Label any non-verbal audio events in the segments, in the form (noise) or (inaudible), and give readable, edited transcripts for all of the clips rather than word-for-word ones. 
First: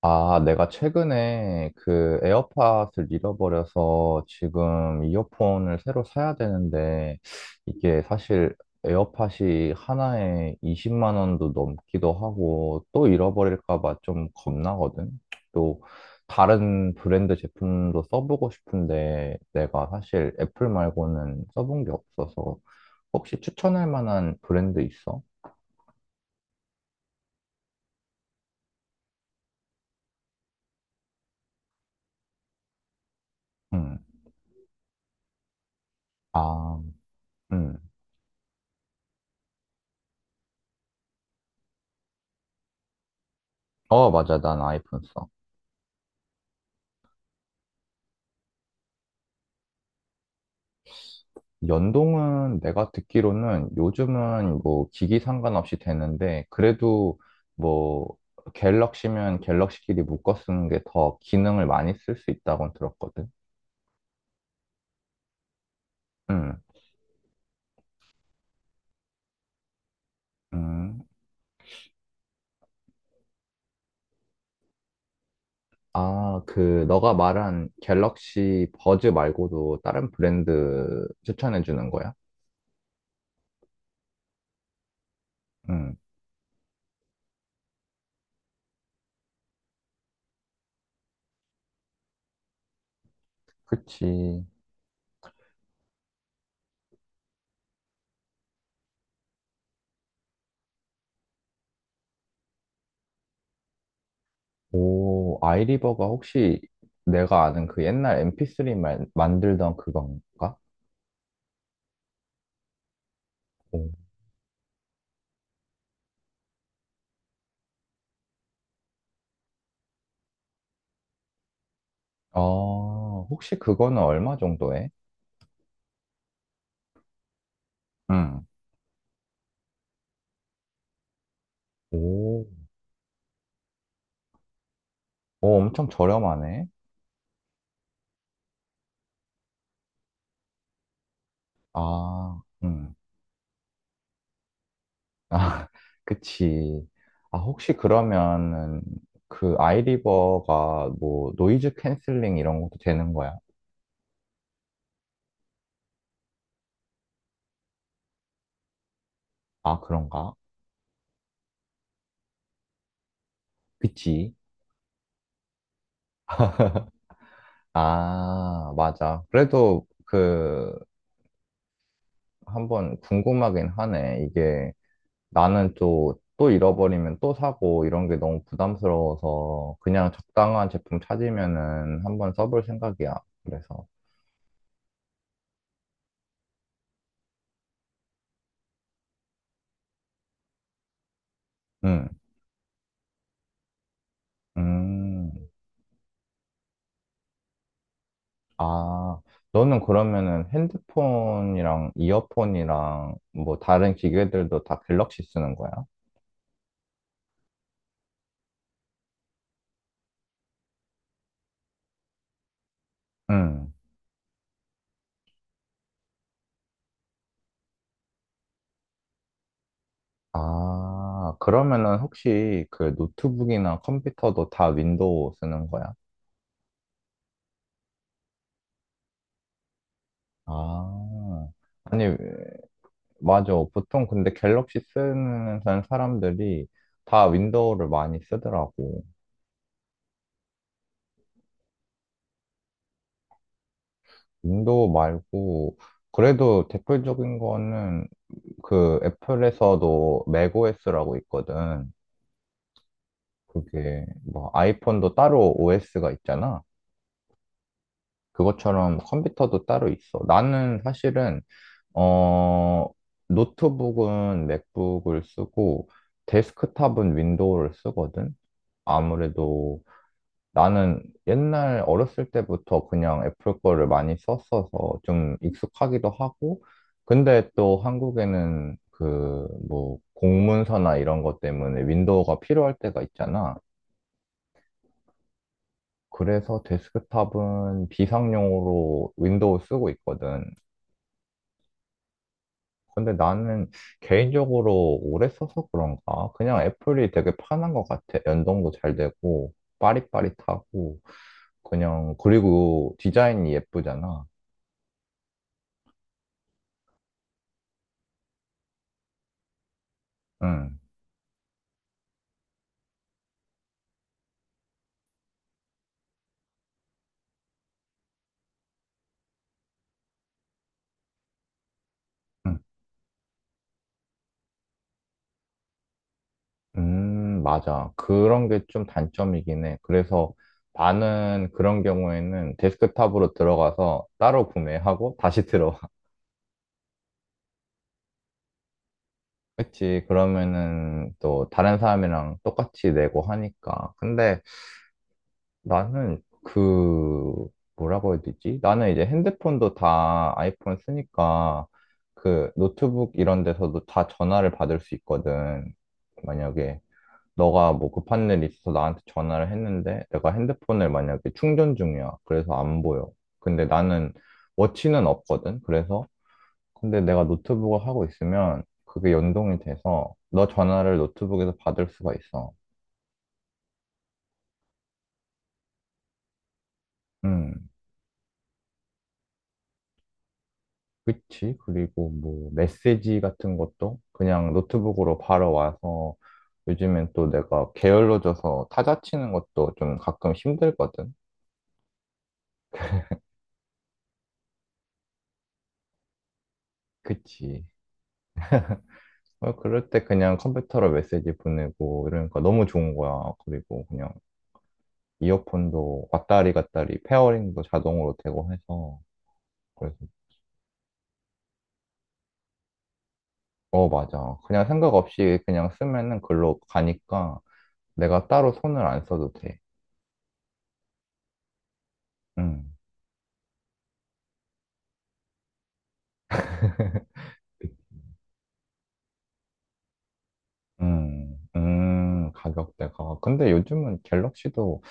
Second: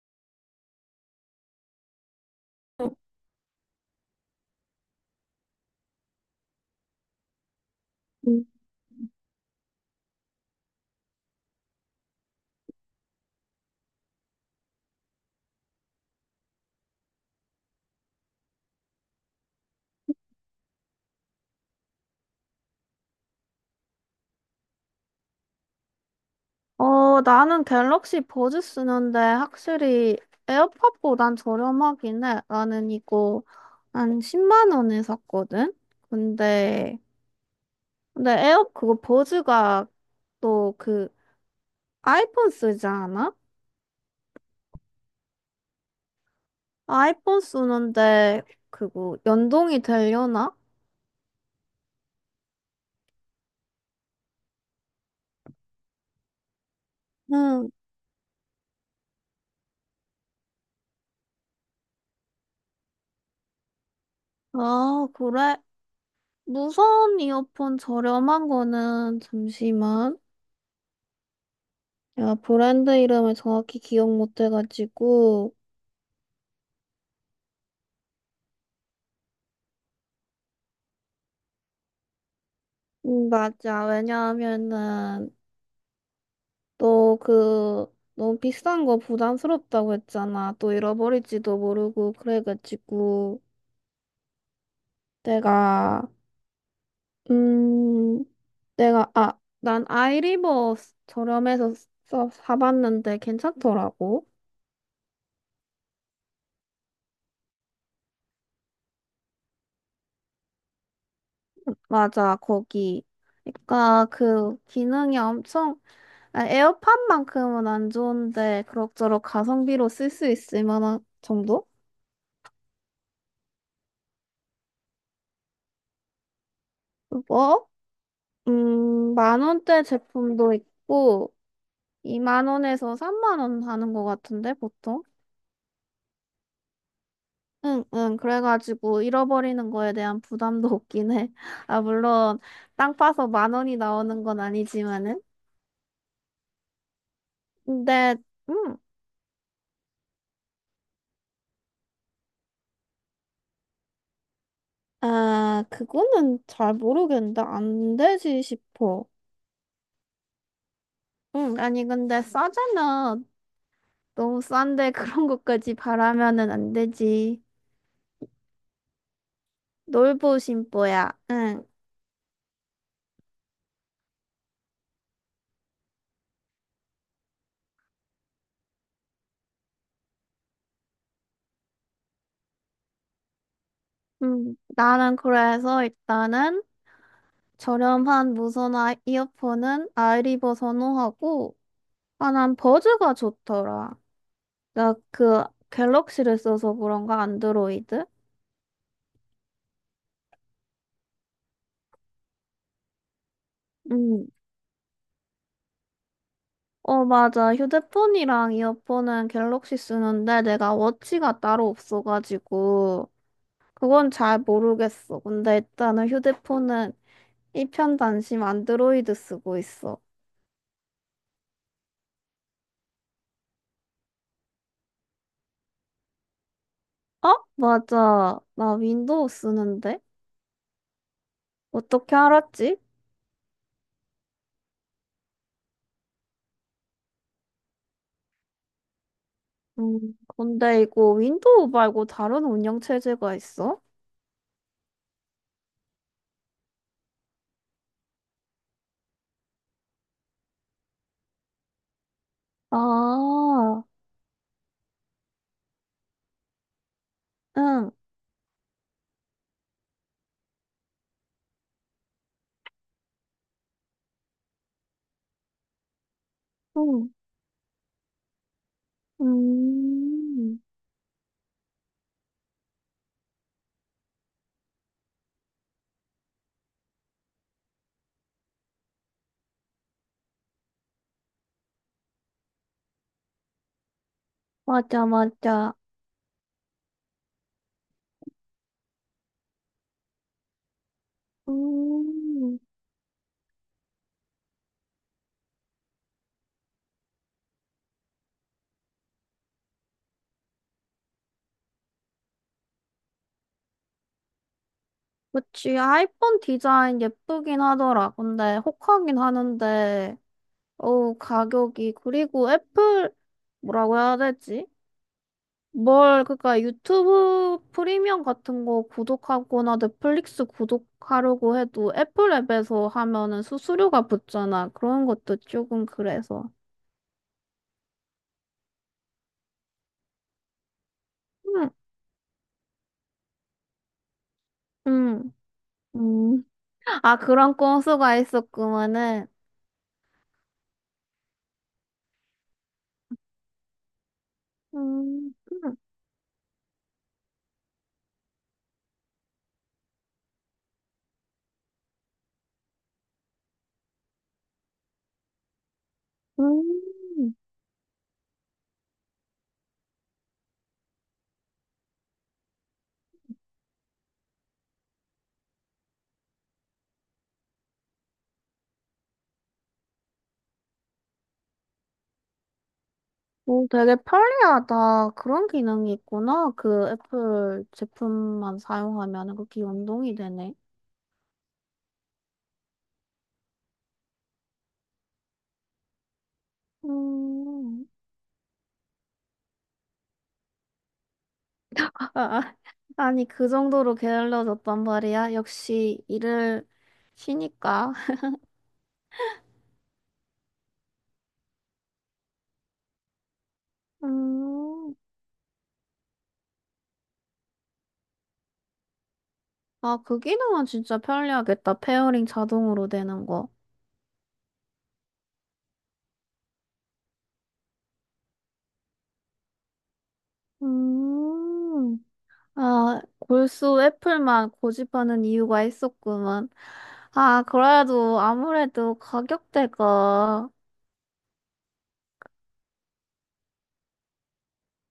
아, 내가 최근에 그 에어팟을 잃어버려서 지금 이어폰을 새로 사야 되는데 이게 음. 사실 에어팟이 하나에 20만 원도 넘기도 하고 또 잃어버릴까 봐 좀 겁나거든. 또 다른 브랜드 제품도 써보고 싶은데 내가 사실 애플 말고는 써본 게 없어서 혹시 추천할 만한 브랜드 있어? 어, 나는 갤럭시 버즈 쓰는데 확실히 에어팟보단 저렴하긴 해. 나는 이거 응. 한 10만 원에 샀거든? 아, 근데, 응. 근데, 그거 버즈가 또 그 아이폰 쓰지 않아? 어, 맞아. 난 아이폰 써. 아이폰 쓰는데 그거 연동이 되려나? 연동은 내가 듣기로는 요즘은 뭐 기기 상관없이 되는데 그래도 응. 뭐 갤럭시면 갤럭시끼리 묶어 쓰는 게 더 기능을 많이 쓸 수 있다고 들었거든. 아, 그래. 음, 무선 이어폰 저렴한 거는 잠시만. 음. 내가 브랜드 이름을 정확히 기억 못 해가지고. 아, 그 너가 말한 갤럭시 버즈 말고도 다른 브랜드 추천해 주는 거야? 맞아. 왜냐하면은 음, 또 그 너무 비싼 거 부담스럽다고 했잖아. 또 잃어버릴지도 모르고 그래가지고 그치. 내가 음 내가 아 난 아이리버 저렴해서 사봤는데 괜찮더라고. 오, 아이리버가 혹시 내가 아는 그 옛날 MP3 만들던 그건가? 맞아, 거기. 그러니까 그 기능이 엄청. 아, 에어팟만큼은 안 좋은데 그럭저럭 가성비로 쓸 수 있을 만한 정도? 혹시 그거는 얼마 정도 해? 뭐? 응. 만 원대 제품도 있고, 오, 2만 원에서 3만 원 하는 것 같은데, 보통? 오, 엄청 저렴하네. 응, 응, 그래가지고 잃어버리는 거에 대한 부담도 (laughs) 없긴 해. 아, 물론, 아, 응. 땅 파서 만 원이 나오는 건 아니지만은. 아, (laughs) 그치. 아, 혹시 근데, 음, 그러면은 그 아이리버가 뭐 노이즈 캔슬링 이런 것도 되는 거야? 아, 그거는 잘 모르겠는데, 안 되지 싶어. 아, 그런가? 응, 아니, 근데 싸잖아. 그치. 너무 싼데 (laughs) 그런 것까지 바라면은 안 되지. 아, 맞아. 그래도 놀부 그 심보야. 응. 한번 궁금하긴 하네. 이게 나는 또 잃어버리면 또 사고 이런 게 너무 부담스러워서 그냥 적당한 제품 찾으면은 한번 써볼 생각이야. 그래서, 나는 그래서 일단은 저렴한 무선 이어폰은 아이리버 선호하고, 음, 아, 난 버즈가 좋더라. 나 음, 그 갤럭시를 써서 그런가, 안드로이드? 아, 너는 그러면은 핸드폰이랑 이어폰이랑 뭐 다른 음, 기계들도 다 갤럭시 쓰는 거야? 어, 맞아. 휴대폰이랑 이어폰은 갤럭시 쓰는데 내가 워치가 따로 없어가지고, 음, 그건 잘 모르겠어. 근데 일단은 휴대폰은 이편단심 안드로이드 쓰고 있어. 아, 그러면은 혹시 그 노트북이나 컴퓨터도 다 윈도우 쓰는 거야? 어? 맞아. 나 윈도우 쓰는데? 아, 아니, 어떻게 알았지? 맞아. 보통 근데 갤럭시 쓰는 사람들이 다 윈도우를 많이 쓰더라고. 근데 이거 윈도우 말고 다른 운영 체제가 있어? 윈도우 말고, 그래도 대표적인 거는 그 애플에서도 맥OS라고 있거든. 아, 그게 뭐 아이폰도 따로 OS가 있잖아. 응, 그것처럼 컴퓨터도 따로 있어. 나는 사실은, 어, 노트북은 맥북을 쓰고, 응, 데스크탑은 윈도우를 쓰거든. 아무래도 음, 나는 옛날 어렸을 때부터 그냥 애플 거를 많이 썼어서 좀 익숙하기도 하고, 근데 또 한국에는 그 뭐 공문서나 이런 것 때문에 윈도우가 필요할 때가 있잖아. 맞아, 맞아. 그래서 데스크탑은 비상용으로 윈도우 쓰고 있거든. 음, 근데 나는 개인적으로 오래 써서 그런가? 그냥 애플이 되게 편한 것 같아. 연동도 잘 되고, 빠릿빠릿하고, 그냥, 그리고 디자인이 예쁘잖아. 그치. 아이폰 디자인 예쁘긴 하더라. 근데 혹하긴 하는데, 응. 어우, 가격이. 그리고 애플, 뭐라고 해야 되지? 뭘, 그니까 유튜브 프리미엄 같은 거 구독하거나 넷플릭스 구독하려고 해도 애플 음, 앱에서 하면은 수수료가 붙잖아. 그런 것도 조금 그래서. 맞아. 그런 게 좀 단점이긴 해. 그래서 나는 응, 그런 경우에는 데스크탑으로 들어가서 따로 구매하고 응, 다시 들어와. (laughs) 응. 아, 그런 꼼수가 있었구만은. 그치. 그러면은 또 다른 사람이랑 똑같이 내고 하니까. 근데 응 나는 그, 뭐라고 해야 되지? 나는 이제 핸드폰도 다 아이폰 쓰니까 그 노트북 이런 데서도 다 전화를 받을 수 있거든. 만약에. 음. 너가 뭐 급한 일 있어서 나한테 전화를 했는데 내가 핸드폰을 만약에 충전 중이야. 그래서 안 보여. 근데 나는 워치는 없거든. 그래서 근데 내가 노트북을 하고 있으면 그게 연동이 돼서 너 전화를 노트북에서 받을 수가 있어. 오, 되게 편리하다. 그런 기능이 있구나. 그 애플 음, 제품만 사용하면은 그게 연동이 되네. 그치. 그리고 뭐 메시지 같은 것도 그냥 노트북으로 바로 와서 요즘엔 또 내가 음. 게을러져서 타자 치는 것도 좀 가끔 힘들거든. 아, 아. 아니, 그 정도로 게을러졌단 말이야. 역시 일을 그치. 쉬니까. 어, 그럴 때 그냥 컴퓨터로 메시지 보내고 이러니까 너무 좋은 거야. 그리고 그냥 음, 이어폰도 왔다리 갔다리 페어링도 자동으로 되고 해서 그래서 아, 그 기능은 진짜 편리하겠다. 페어링 자동으로 되는 거. 어, 맞아. 그냥 생각 없이 그냥 쓰면은 글로 가니까 내가 따로 손을 안 써도 돼. 음, 음. 아, 골수 애플만 고집하는 이유가 있었구만. (laughs) 아, 그래도 아무래도 가격대가, 가격대가. 근데 요즘은 갤럭시도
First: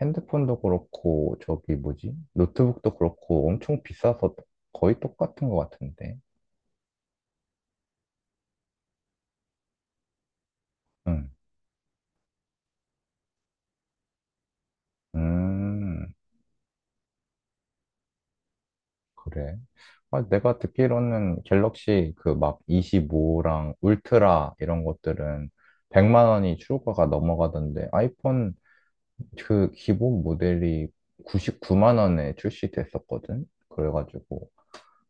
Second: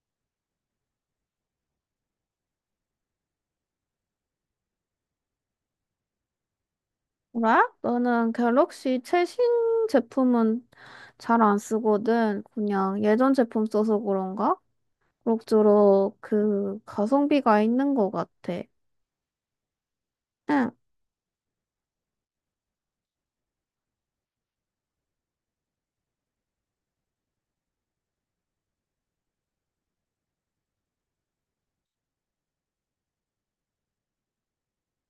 핸드폰도 그렇고, 저기 뭐지? 노트북도 그렇고 엄청 비싸서 거의 똑같은 것 같은데. 뭐라? 나는 갤럭시 최신 제품은 음, 잘 안 쓰거든. 그냥 예전 제품 써서 그런가? 음. 그럭저럭 그 가성비가 있는 것 같아. 그래. 아, 내가 응. 듣기로는 갤럭시 그 막 25랑 울트라 이런 것들은 100만 원이 출고가 넘어가던데 아이폰 그 기본 모델이 99만 원에 출시됐었거든. 그래가지고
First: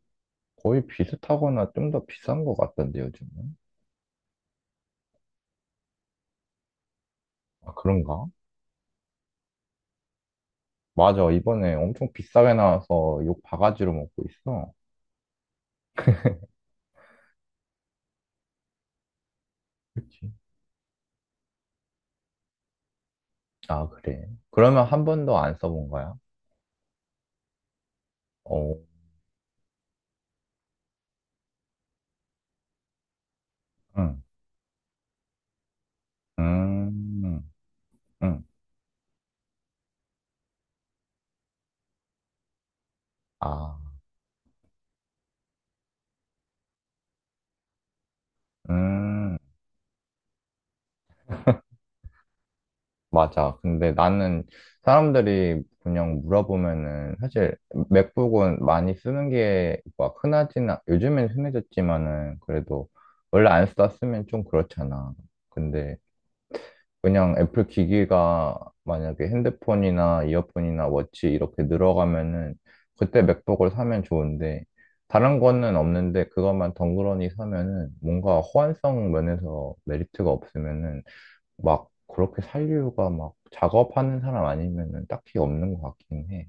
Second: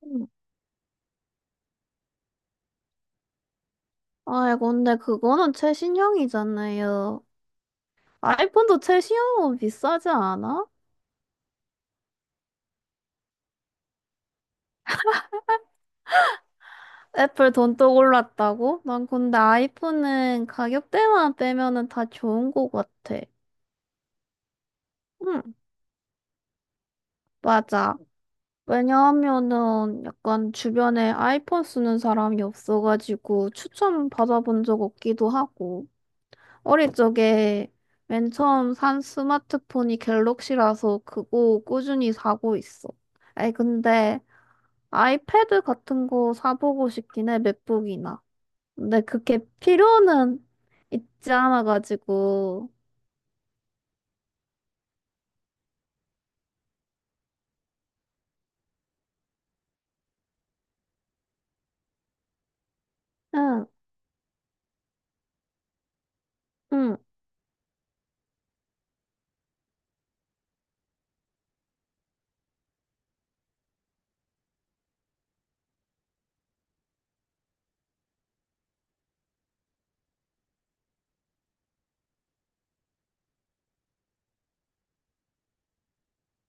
음. 거의 비슷하거나 좀 더 비싼 것 같던데 요즘은. 아이, 근데 그거는 최신형이잖아요. 아, 그런가? 아이폰도 최신형은 비싸지 않아? 맞아. 이번에 엄청 비싸게 나와서 욕 바가지로 먹고 있어. 애플 돈또 올랐다고? 난 근데 그치. 아이폰은 가격대만 빼면은 다 좋은 것 같아. 아, 그래. 그러면 한 번도 안 응, 써본 거야? 맞아. 어, 왜냐하면은 약간 주변에 아이폰 쓰는 사람이 없어가지고 추천 응, 받아본 적 없기도 하고. 어릴 음, 적에 맨 응. 처음 산 스마트폰이 갤럭시라서 그거 꾸준히 사고 있어. 아니, 아. 근데 아이패드 같은 거 사보고 싶긴 해, 맥북이나. 근데 음, 그게 필요는 있지 않아가지고. 맞아. 근데 나는 사람들이 그냥 물어보면은 사실 맥북은 많이 쓰는 게 막 흔하지는, 요즘엔 흔해졌지만은 그래도 원래 안 응, 썼으면 좀 그렇잖아. 근데 응. 그냥 애플 기기가 만약에 핸드폰이나 이어폰이나 워치 이렇게 늘어가면은 그때 맥북을 사면 좋은데 다른 거는 없는데 그것만 덩그러니 사면은 뭔가 호환성 면에서 메리트가 없으면은 막 그렇게 살 이유가 막 작업하는 사람 아니면은 딱히 없는 것 같긴 해.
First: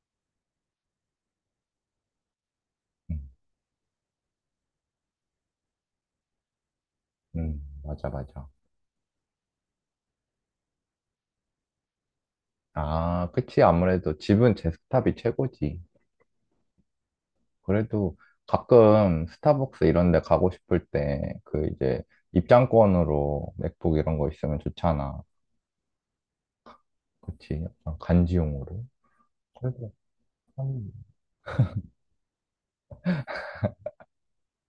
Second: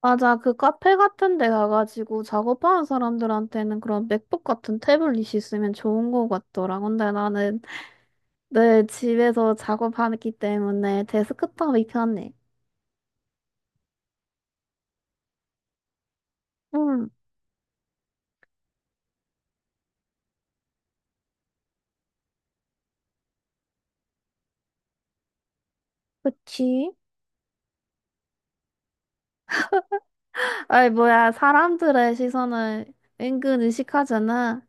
맞아. 그 카페 같은 데 가가지고 작업하는 음, 사람들한테는 그런 맥북 같은 태블릿이 있으면 좋은 거 같더라. 근데 나는 맞아, 맞아. 늘 집에서 작업하기 때문에 데스크탑이 편해. 아, 그치. 아무래도 집은 제 스탑이 최고지. 응. 그래도 가끔 스타벅스 이런 데 가고 싶을 때 그 이제 입장권으로 맥북 이런 거 있으면 좋잖아. 그치? 그치. 약간 간지용으로. 그래. 아이, 뭐야, 사람들의 시선을 은근 의식하잖아.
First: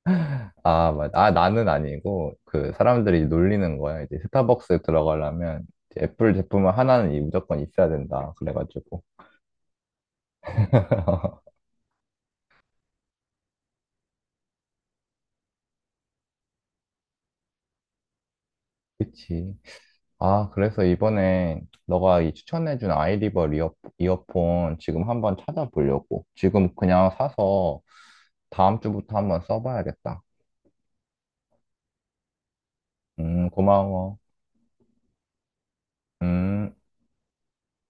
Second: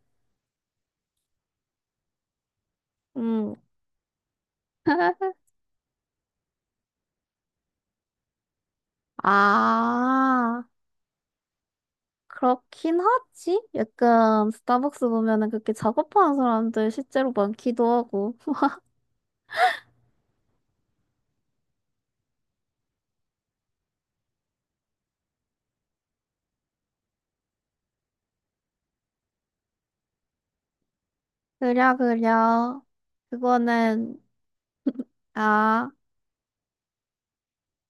아, 맞아. 아, 나는 아니고, 그, 사람들이 음. 놀리는 거야. 이제 스타벅스 (laughs) 들어가려면, 이제 애플 제품은 하나는 이 무조건 있어야 된다. 그래가지고. 아, (laughs) 그렇긴 하지. 약간 스타벅스 보면은 그렇게 작업하는 사람들 실제로 많기도 하고. (laughs) 그치. 아, 그래서 이번에 너가 이 추천해준 아이리버 이어폰 지금 한번 찾아보려고. 지금 그냥 사서 다음 주부터 한번 써봐야겠다. 그려, 그려. 고마워. 그거는, 아. 음.